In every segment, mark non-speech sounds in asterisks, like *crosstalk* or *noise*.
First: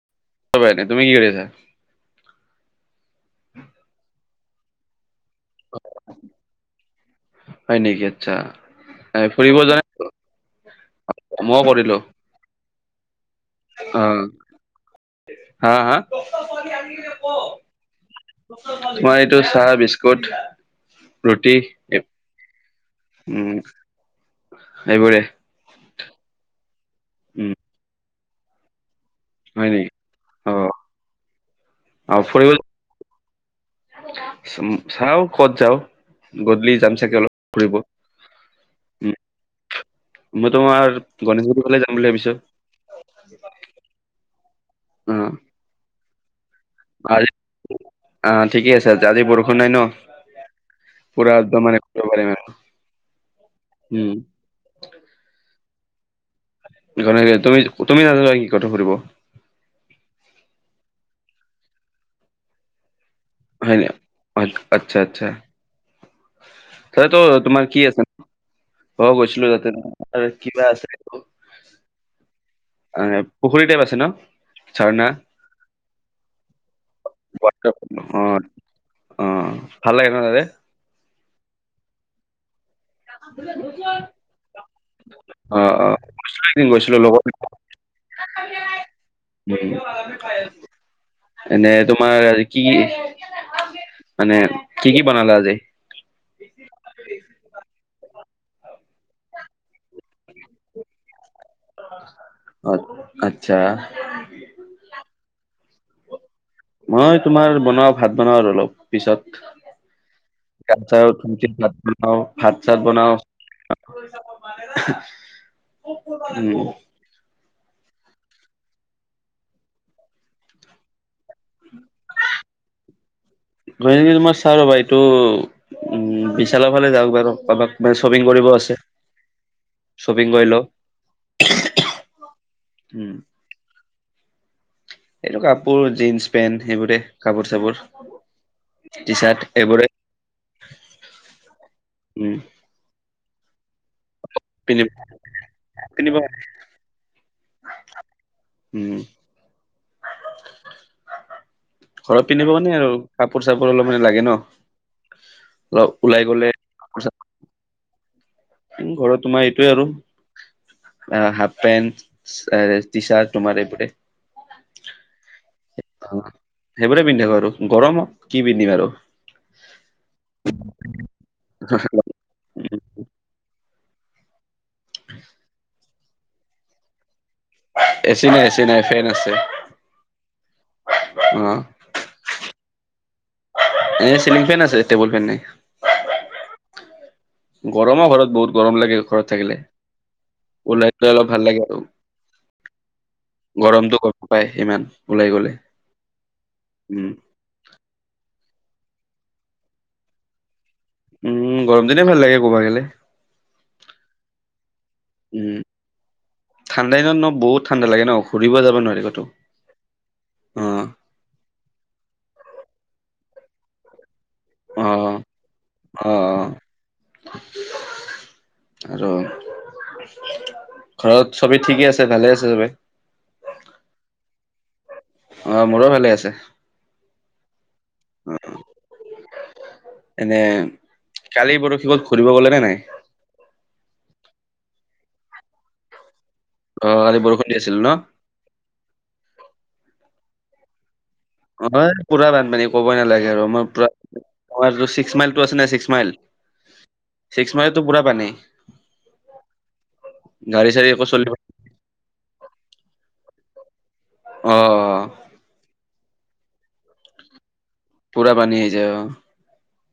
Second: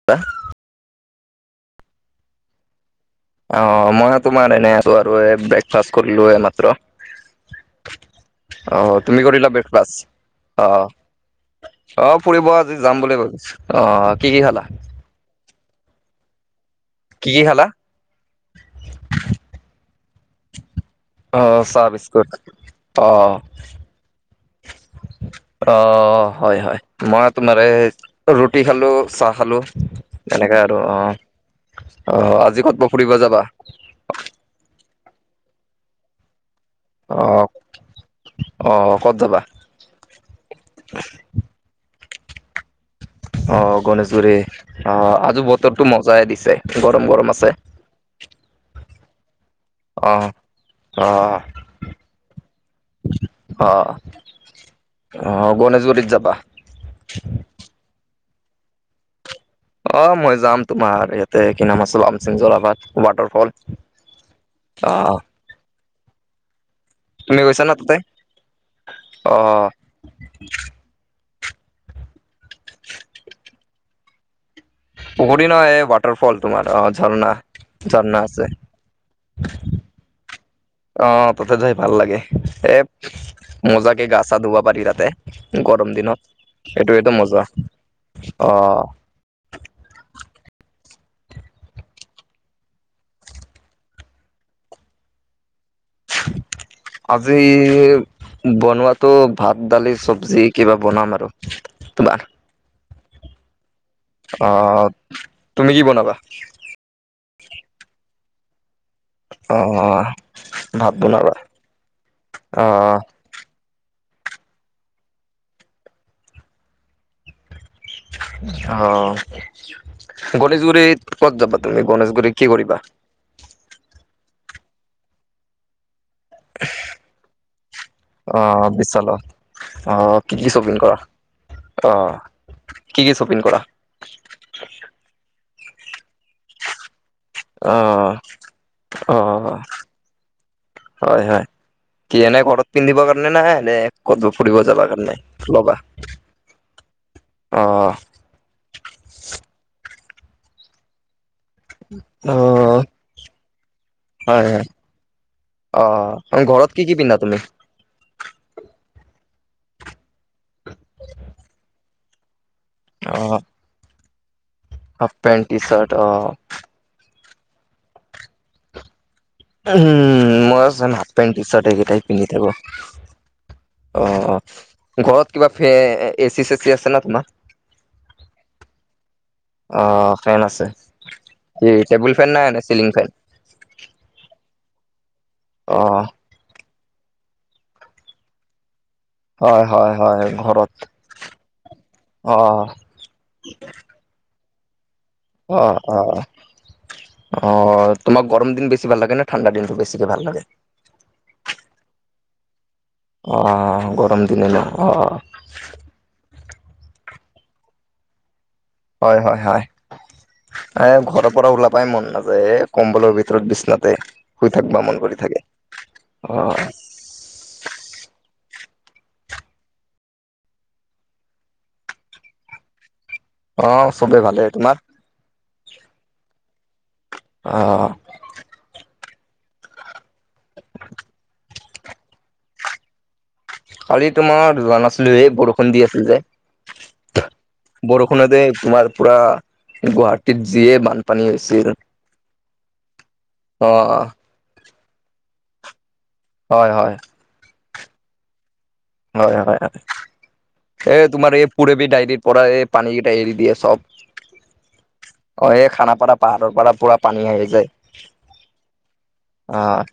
*unintelligible* *unintelligible* তুমি কি কৰি আছা? অ অ, মই তোমাৰ এনে আছো আৰু এ ব্ৰেকফাষ্ট কৰিলো এইমাত্ৰ। হয় নেকি আচ্ছা অহ এ তুমি কৰিলা ফুৰিব যোৱা ব্ৰেকফাষ্ট? অহ, মইও কৰিলো অহ। ফুৰিব আজি যাম বুলি ভাবিছো। অ অহহ, কি কি খালা? হা হা? কি কি খালা? তোমাৰ এইটো চাহ বিস্কুট। ৰুটি অহ চাহ বিস্কুট অহ। উম এইবোৰে অহহ' হয় হয়। মই উম তোমাৰ এই ৰুটি খালো চাহ খালো। হয় নেকি অ এনেকাই আৰু অঁ, অ' আজি ক'তবা ফুৰিব যাবা? চাও ক'ত যাও গধূলি যাম। চাগে অলপ অ', ফুৰিব অ', উম। ক'ত যাবা? মই তোমাৰ গনেশগুৰি ফালে যাম বুলি ভাবিছো। অ', গণেশগুৰি অ' আজি বতৰটো মজাই দিছে, গৰম গৰম আছে। আঁ, ঠিকে আছে আজি বৰষু ণ নাই অ', ন অ', পুৰা একদম মানে ফুৰিব পাৰিম আৰু। অ', উম। অ', গণেশগুৰিত যাবা? গণেশগুৰিত। তুমি তুমি নোযোৱা নেকি কতো ফুৰিব? অ', মই যাম তোমাৰ ইয়াতে কি নাম আছিল অমচেম যোৰাবাট ৱাটাৰফল। হয় নি? আচ্ছা আহ আচ্ছা। তাতটো তুমি গৈছা তোমাৰ না কি তাতে আছে অ' গৈছিলো তাতে কিবা আছে। *unintelligible* এ পুখুৰী টাইপ আছে ন'? ঝাৰণা পুখুৰী নহয় এই ৱাটাৰ ফল তোমাৰ অ ঝৰ্ণা ঝৰ্ণা আছে। অঁ, ভাল লাগে নহ তাতে? অ', তাতে যাই ভাল লাগে। এ মজাকে গা চা ধুব পাৰি তাতে গৰম দিনত। দূইদিন গৈছিলো লগত। অহ। *unintelligible* এনে তোমাৰ কি কি, মানে কি কি বনালা আজি? *inaudible* আজি বনোৱাটো ভাত দালি চব্জি কিবা বনাম আৰু। তোমাৰ অ', আচ্ছা। অ', তুমি কি বনাবা? মই তোমাৰ বনাও ভাত বনাও আৰু অলপ। পিছত অ ভাত বনাবা *unintelligible* বনাও অ ভাত চাত বনাও। উম। অ', গনেশগুৰিত ক'ত যাবা তুমি গণেশগুৰিত কি কৰিবা? গনেশগুৰিত মই চাওঁ ৰ'বা এইটো বিশালৰ ফালে যাব পাৰোঁ, অলপ মানে শ্বপিং কৰিব আছে। অহ, শ্বপিং কি কৰি কি লওঁ শ্বপিং কৰা? অ' কি উম কি শ্বপিং কৰা? এইটো কাপোৰ, জীনছ পেণ্ট সেইবোৰে। কাপোৰ চাপোৰ, অ', টি চাৰ্ট, অ', এইবোৰে। হয় হয়, কি উম এনেই ঘৰত পিন্ধিব কাৰণে না এনেই? ক'তবা ফুৰিব যাবা পিন্ধিব কাৰণে নাই লবা, পিন্ধিব অহ। উম। *inaudible* ঘৰত পিন্ধিব কাৰণেই অ', আৰু কাপোৰ চাপোৰ অলপ মানে লাগে ন। হয় হয় অলপ ওলাই অ', গ'লে। ঘৰত কি কি কাপোৰ পিন্ধা চাপোৰ তুমি? ঘৰত তোমাৰ এইটোয়েই আৰু, হাফ পেন্ট, এচ। টি চাৰ্ট অ', তোমাৰ এইবোৰেই। হাফ পেণ্ট, টি চাৰ্ট, অহ। সেইবোৰেই পিন্ধি থাকো আৰু গৰমত কি পিন্ধিম আৰু। উম মই চোন হাফ পেণ্ট, টি চাৰ্ট এইকেইটাই পিন্ধি থাকোঁ। অ', অ', ঘৰত কিবা ফে এচি চেচি আছে নে তোমাৰ? এচি নাই এচি নাই, ফেন আছে। অ', ফেন আছে। অ কি টেবুল ফেন নে চিলিং ফেন? এ চিলিং ফেন আছে, টেবুল ফেন নাই। অহ। গৰম অ' ঘৰত, বহুত গৰম লাগে ঘৰত। থাকিলে, হয় হয় হয় ঘৰত ওলাই পেলাই অলপ ভাল লাগে আৰু। অ', গৰমটো কম। নাপায় সিমান। অ', অ', অহ। অ', তোমাক গৰম দিন বেছি ভাল লাগে নে ঠাণ্ডা দিনটো বেছিকে ভাল লাগে? উম, গৰম দিনেই ভাল লাগে, ক'বা গেলে। অ', গৰম দিনেই ন অহ। উম, ঠাণ্ডা দিনত ন বহুত ঠাণ্ডা লাগে ন। ফুৰিব যাব নোৱাৰি। হয় ক'তো। হয় অ', হয়, ঘৰৰ পৰা ওলাব। বই মন নাযায়, এ কম্বলৰ ভিতৰত বিচনাতে। শুই থাকব মন কৰি অ', থাকে। অ', অ', অহ। আৰু। ঘৰত চবেই ঠিকেই আছে, ভালে আছে চবে? অ', চবেই ভালেই। তোমাৰ? অ', মোৰো ভালেই আছে। অহ। এনে কালি পৰশি ক'বাত ঘূৰিব গ'লা নে নাই? কালি তোমাৰ যোৱা নাছিলো, এই বৰষুণ দি আছিল যে। অ', কালি বৰষুণ দি আছিল ন'? বৰষুণতে তোমাৰ পুৰা গুৱাহাটিত যিয়ে বান। অ', পুৰা বানপানী, ক'বই নালাগে আৰু। অ মই পুৰা, আমাৰ যিটো ছিক্সমাইলটো আছে নাই ছিক্স মাইল। হয় হয়। চিক্সমাইলতো পুৰা পানী। হয় হয় হয়, গাড়ী চাড়ী একো এই চলিব তোমাৰ অ', এই। পুৰবি ডাইৰিৰ পৰা এই পানী কেইটা এৰি দিয়ে চব, অ', অ', এই খানাপাৰা। পাহাৰৰ পৰা পুৰা পানী আহি যায়। পুৰা পানী আহি যায় অহ। অ',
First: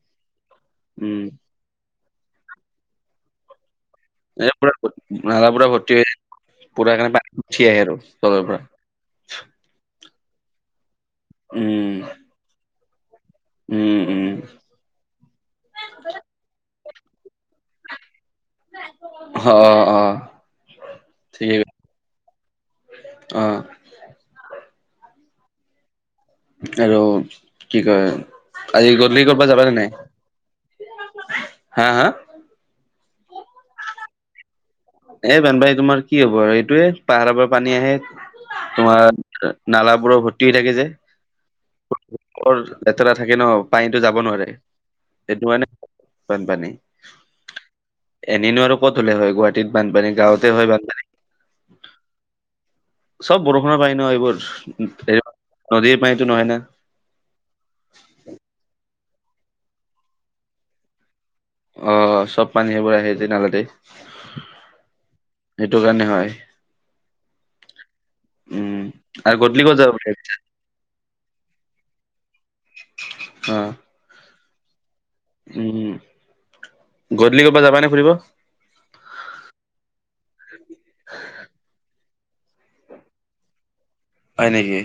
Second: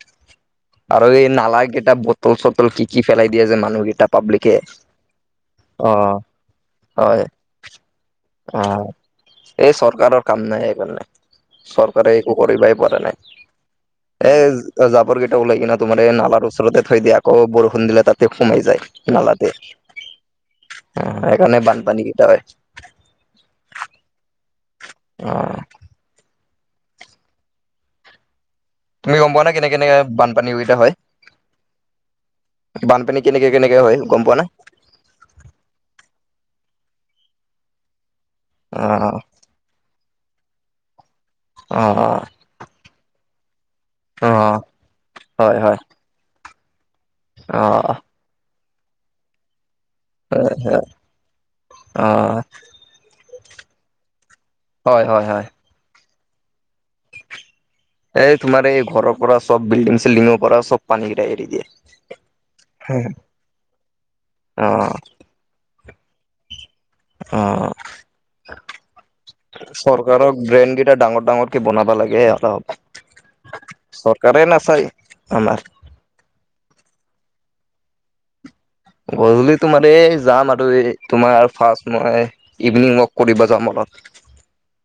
আৰু এই নালা কেইটা বটল চটল কি কি পেলাই দিয়ে যে মানুহ কেইটা। এ পুৰা নালা পুৰা ভৰ্তি হৈ যায়, পুৰা সেইকাৰণে হয় পানী উঠি আহে আৰু। তলৰ পৰা। অ', এই চৰকাৰৰ কাম নাই এইপিনে, উম, চৰকাৰে একো কৰিবাই পৰা নাই। উম, উম, এ, জাবৰ কেইটা ওলাই কিনে তোমাৰ এই নালাৰ ওচৰতে থৈ দিয়া। আকৌ বৰষুণ দিলে তাত তে সোমাই যায় অ', নালাতে, অ', অ', ঠিকেই সেইকাৰণে কৈছা। বানপানী কেইটা হয়। অ'। অ'। আৰু কি কয়? আজি তুমি গধূলি গম পোৱা কৰবাত যাব কেনেকে নে নাই? কেনেকে বানপানী কেইটা হয় হা হা? বানপানী কেনেকে কেনেকে হয় গম পোৱা না? এ, বানপানীৰ তোমাৰ কি হব আৰু সেইটোৱে পাহাৰ পৰা পানী আহে অ তোমাৰ নালাবোৰত ভৰ্তি হৈ থাকে যে। অ লেতেৰা থাকে ন, পানীটো যাব অ অ নোৱাৰে সেইটো হয় কাৰনে হয় বানপানী। অ'। এনেইনো আৰু ক'ত হ'লে হয় গুৱাহাটীত বানপানী গাঁৱতে হয় হয়, বানপানী অ'। চ'ব বৰষুণৰ পানী ন এইবোৰ অ হয় এ হয় হয় নদীৰ পানীতো নহয় না। এই তোমাৰ এই ঘৰৰ পৰা চব বিল্ডিং চিল্ডিঙৰ পৰা চব পানী কেইটা এৰি দিয়ে। অ' চব পানী সেইবোৰ আহে যে নালতে অ', সেইটো কাৰণে হয়। অ' উম, আৰু গধূলি ক'ত যাব চৰকাৰক ড্ৰেগনকেইটা ডাঙৰ ডাঙৰকে বনাবা লাগে অলপ অ চৰকাৰে নাচায়। আমাৰ। উম', গধূলি ক'ৰবাত যাবানে ফুৰিব? গধূলি তোমাৰ এই যাম আৰু এই তোমাৰ ফাৰ্ষ্ট মই ইভিনিং ৱাক কৰিব যাম অলপ। হয় নেকি?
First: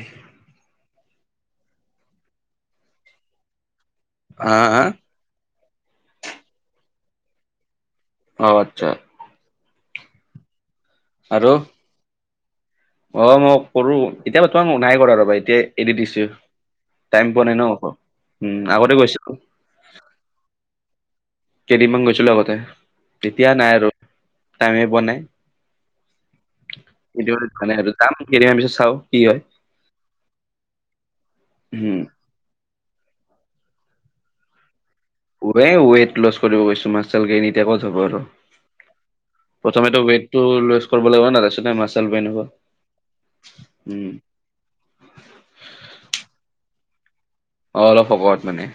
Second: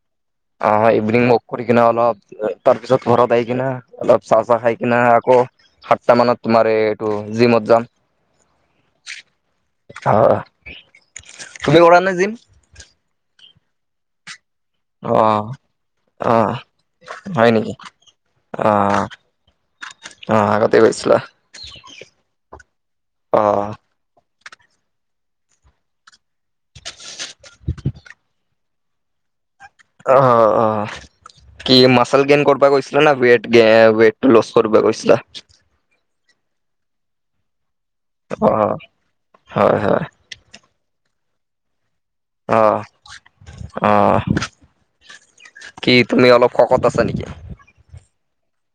অ' ইভিনিং ৱক কৰি কিনে অলপ তাৰ পিছত ঘৰত আহ' কিনে অলপ চাহ হা চাহ খাই হা কিনে আকৌ' সাতটা মানত তোমাৰ এ এইটো জিমত যাম। অ' আচ্ছা। অ' আৰু তুমি কৰা নে জিম? অ' মই কৰোঁ। এতিয়া বৰ্তমান মই নাই কৰা ৰবা অ', এতিয়া এৰি দিছোঁ। অ', টাইম পোৱা হয় নাই ন, নেকি? অ উম' আগতে অ', গৈছিলোঁ। অ' আগতে গৈছিলা। কেইদিনমান গৈছিলোঁ আগতে। এতিয়া অ'। নাই আৰু টাইমে পোৱা নাই। এতিয়া সময় নাই, যাম কেইদিনমান পিছত চাও কি হয়! অ' অ'। কি উম মাচেল গেইন কৰিব গৈছিলে না ৱেট? গে ৱেট টো লছ কৰিব গৈছিলা। ৱে ৱেইট লছ কৰিব গৈছো। মাছল গেইন এতিয়া ক'ত হব আৰু, অ হয় প্ৰথমেটো হয় ৱেইট- টো লছ কৰিব লাগিব না, তাৰ পিছত হে মা আহ' উম আহ'। কি তুমি অলপ শকত আছা নেকি? অ' অলপ শকত মানে।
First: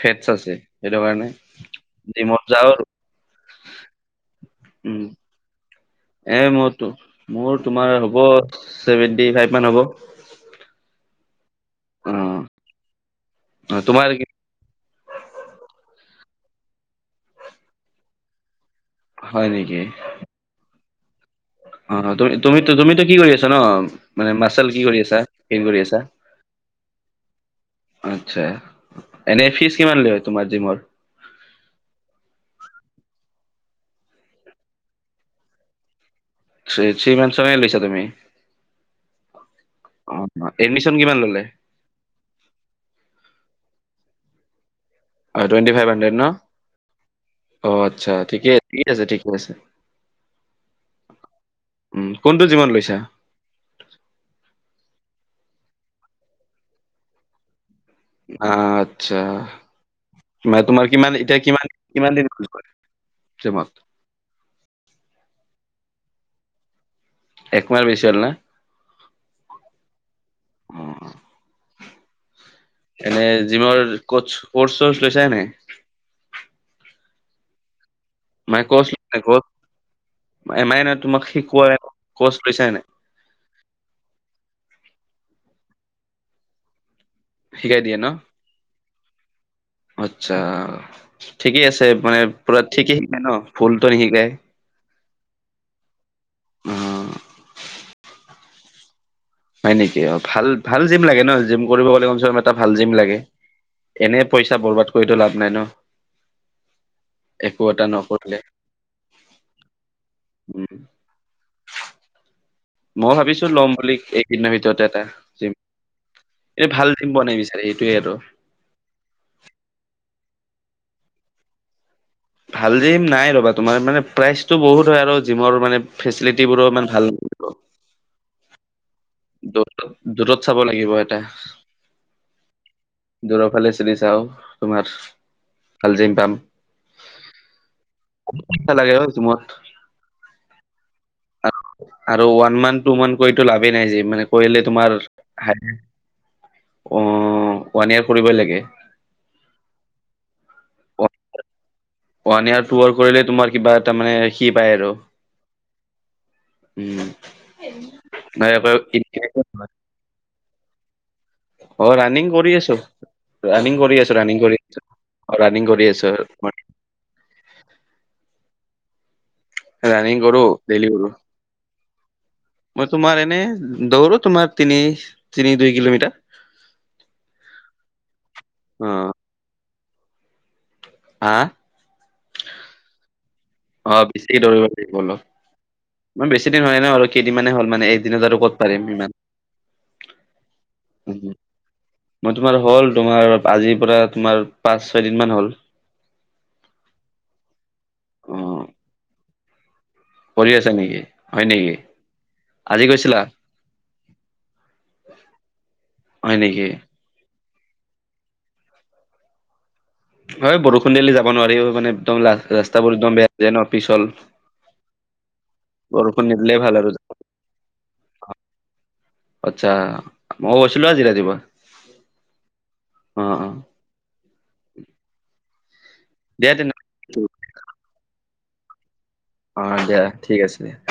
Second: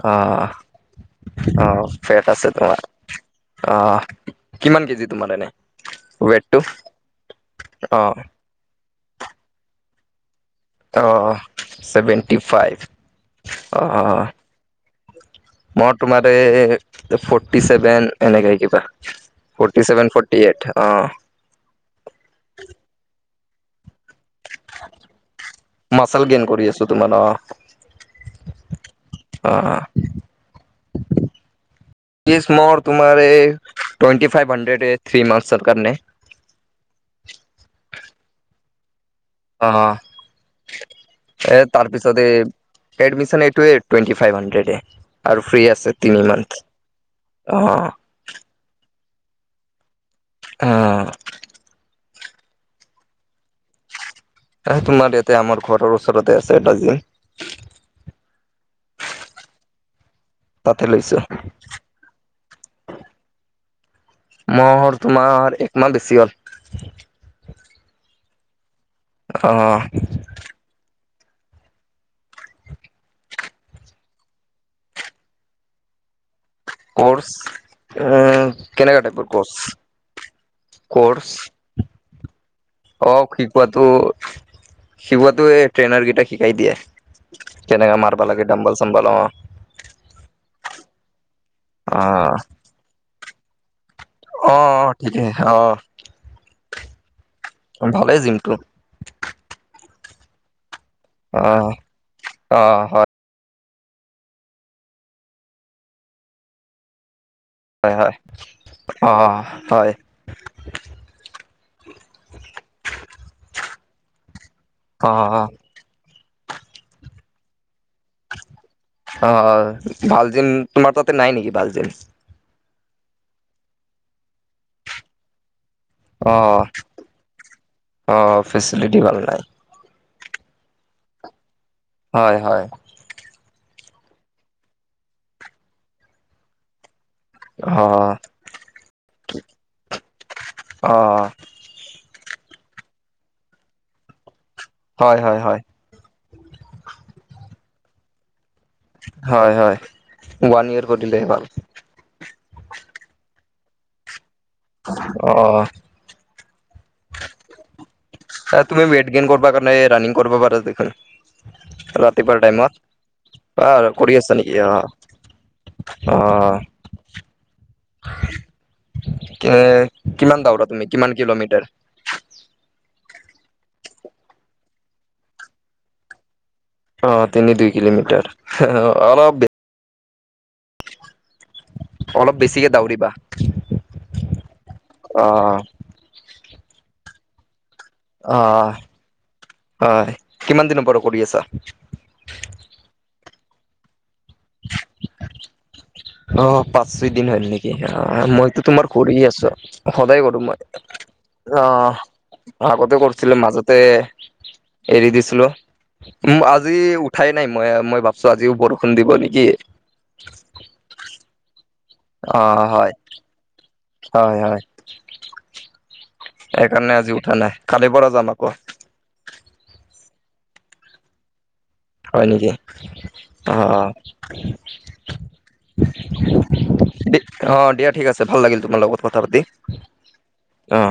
ফেটছ আহ' আছে সেইটো কাৰণে আহ' ফেট জিমত আছে যাওঁ আৰু তোমাৰ। আহ' কিমান উম কেজি তোমাৰ এনে? এ, ৱেটটো? মই তো মোৰ তোমাৰ অ হ'ব ছেভেন্টি ফাইভ মান হ'ব। অঁ অ, ছেভেণ্টি অ ফাইভ অঁ তোমাৰ অঁ। কি মই তোমাৰ এই ফ'ৰৰ্টি চেভেন এনেকা কিবা। হয় নেকি? ফৰ্টি ছেভেন ফৰ্টি এইট অ তুমি তুমি তুমিতো কি কৰি আছা ন? মানে মা্চেল কি কৰি আছা কে কৰি আছা। মাচল গেইন কৰি আছো তোমাৰ অ আচ্ছা, অ এনেই ফিজ কিমান লৈ তোমাৰ জিমৰ? *unintelligible* ফিজ মোৰ তোমাৰ এই টোৱেনটি ফাইভ হণ্ড্ৰেড থ্ৰী মান্থচৰ কাৰনে। থি- থ্ৰী মান্থচৰ কাৰনে লৈছা তুমি। এডমিচন কিমান ললে? তাৰ পিছত এইটোৱেই টুৱেন্টি ফাইভ হান্দ্ৰেডেই। অ আৰু ফ্ৰী টুৱেন্টি ফাইভ আছে হাণ্ড্ৰেড তিনি ন মাহ অ'। আচ্ছা ঠিকেই। ঠিক আছে ঠিকে আছে। অ'অ' উম' কোনটো জীমট গৈছা। এ তোমাৰ দেউতা আমাৰ ঘৰৰ ওচৰতে আছে। এটা জিম আ-হা আত্ছা তাতে তোমাৰ লৈছো কিমান এতিয়া কিমান কিমান দিন কৰিব পাৰে জিমত? মোৰ তোমাৰ একমাহ বেছি হ'ল। একমাহ বেচি হল না? অ-হ। এনেই জিমৰ কচ কৰ্চ -চৰ্চ লৈছে নে নাই? কোৰ্চ এ- মানে কচ কেনেকা টাইপৰ কচ কোৰ্চ? কোৰ্চ পইছাই নাই। অ শিকোৱাটো- শিকোৱাটো এই ট্ৰেইনাৰ কেইটাই শিকাই দিয়ে। শিকাই কেনেকা দিয়ে ন মাৰবা লাগে ডম্বল- চম্বল অ। আচ্ছা ঠিকেই আছে মানে পুৰা ঠিকে শিকায় ন, ভুলটো নিশিকায়? অ অ অ অ ভালেই জিমটো। হয় নেকি? অ ভাল- ভাল জিম লাগে ন, অ জিম কৰিব গলে এটা অ ভাল জিম হয় লাগে। এনে পইচা বৰবাদ কৰিতো লাভ নাই ন? একো এটা হয়- হয় নকৰিলে অ হয়। উম মই ভাবিছো লম বুলি এইকেইদিনৰ ভিতৰতে এটা অ জিম। এই ভাল জিম বনাই দিছে এইটোৱেই সিহঁতৰ। অ ভাল জিম, তোমাৰ তাতে নাই নেকি ভাল জিম? ভাল জিম নাই ৰ'বা, তোমাৰ মানে প্ৰাইচটো বহুত হয় আৰু জিমৰ মানে ফেচিলিটিবোৰো অ- ইমান ভাল নাথাকিব। অ ফেচিলিটি ভাল নাই। দু- দুৰত চাব লাগিব এটা। হয়-হয়। দুৰৰ ফালে চিৰি চাও তোমাৰ ভাল জিম পাম। পইচা লাগে অ জিমত অ-অ আৰু ওৱান মান্থ টু মান্থ কৰিটো লাভেই নাই জিম মানে কৰিলে তোমাৰ হয়, হয়, হয়, অ ওৱান ইয়েৰ কৰিবই লাগে। হয়-হয় ওৱান ইয়েৰ কৰিলেহে ভাল। ওৱান ইয়াৰ টু ইয়াৰ কৰিলে তোমাৰ কিবা এটা মানে সি পায় আৰু। অ- অ। উম। তুমি ৱেইট গেইন কৰিব কাৰণে ৰানিং কৰিবা পাৰা দেখোন। অ ৰাণিং ৰাতিপুৱাৰ কৰি টাইমত আছো। বা ৰানিং কৰি আছো, আছা ৰানিং নেকি কৰি আছো, অ', অ' ৰানিং কৰি আছো গুহাটিত। কে ৰানিং কৰো কিমান ডাঙৰ ডেইলি তুমি কৰো কিমান কিলোমিটাৰ? মই তোমাৰ এনে দৌৰো তোমাৰ তিনি, তিনি- দুই কিলোমিটাৰ অ' তিনি দুই কিলোমিটাৰ অ *unintelligible* অলপ হা? অলপ বেছিকে দৌৰিবা। অঁ বেছিকে দৌৰিব লাগিব অলপ, মই বেছি দিন হোৱা নাই অল এই কেইদিনমানে হ'ল মানে একদিনত আৰু ক'ত অঁ, পাৰিম ইমান হয় কিমান দিনৰ পৰা কৰি আছা? মই তোমাৰ হ'ল তোমাৰ আজিৰ পৰা তোমাৰ পাঁচ ছয়দিন মান হ'ল। অঁ পাঁচ ছয় দিন হল নেকি অহ অ মইতো তোমাৰ কৰি আছো সদায় কৰো কৰি মই, আছা নেকি হয় নেকি অঁহ আজি আগতে গৈছিলা কৰিছিলো মাজতে এৰি দিছিলো হয় ওম নেকি আজি উঠ ঠাই নাই মই মই ভাবছোঁ আজিও বৰষুণ দিব নেকি! হয়, বৰষুণ দিলে যাব নোৱাৰি ঐ মানে একদম ৰা অ হয় ৰাস্তাবোৰ একদম বেয়া হৈ যায় ন পিছল। হয় হয় বৰষুণ নিদিলে ভাল সেইকাৰণে আৰু। আজি উঠা নাই কালিৰ পৰা যাম আকৌ। আচ্ছা, মই গৈছিলো আজি ৰাতিপুৱা। হয় নেকি? অ অ অহ অহ। দিয়া তেনে অঁ দিয়া ঠিক আছে। ভাল লাগিল তোমাৰ লগত কথা পাতি। অঁ দিয়া ঠিক আছে দিয়া। অ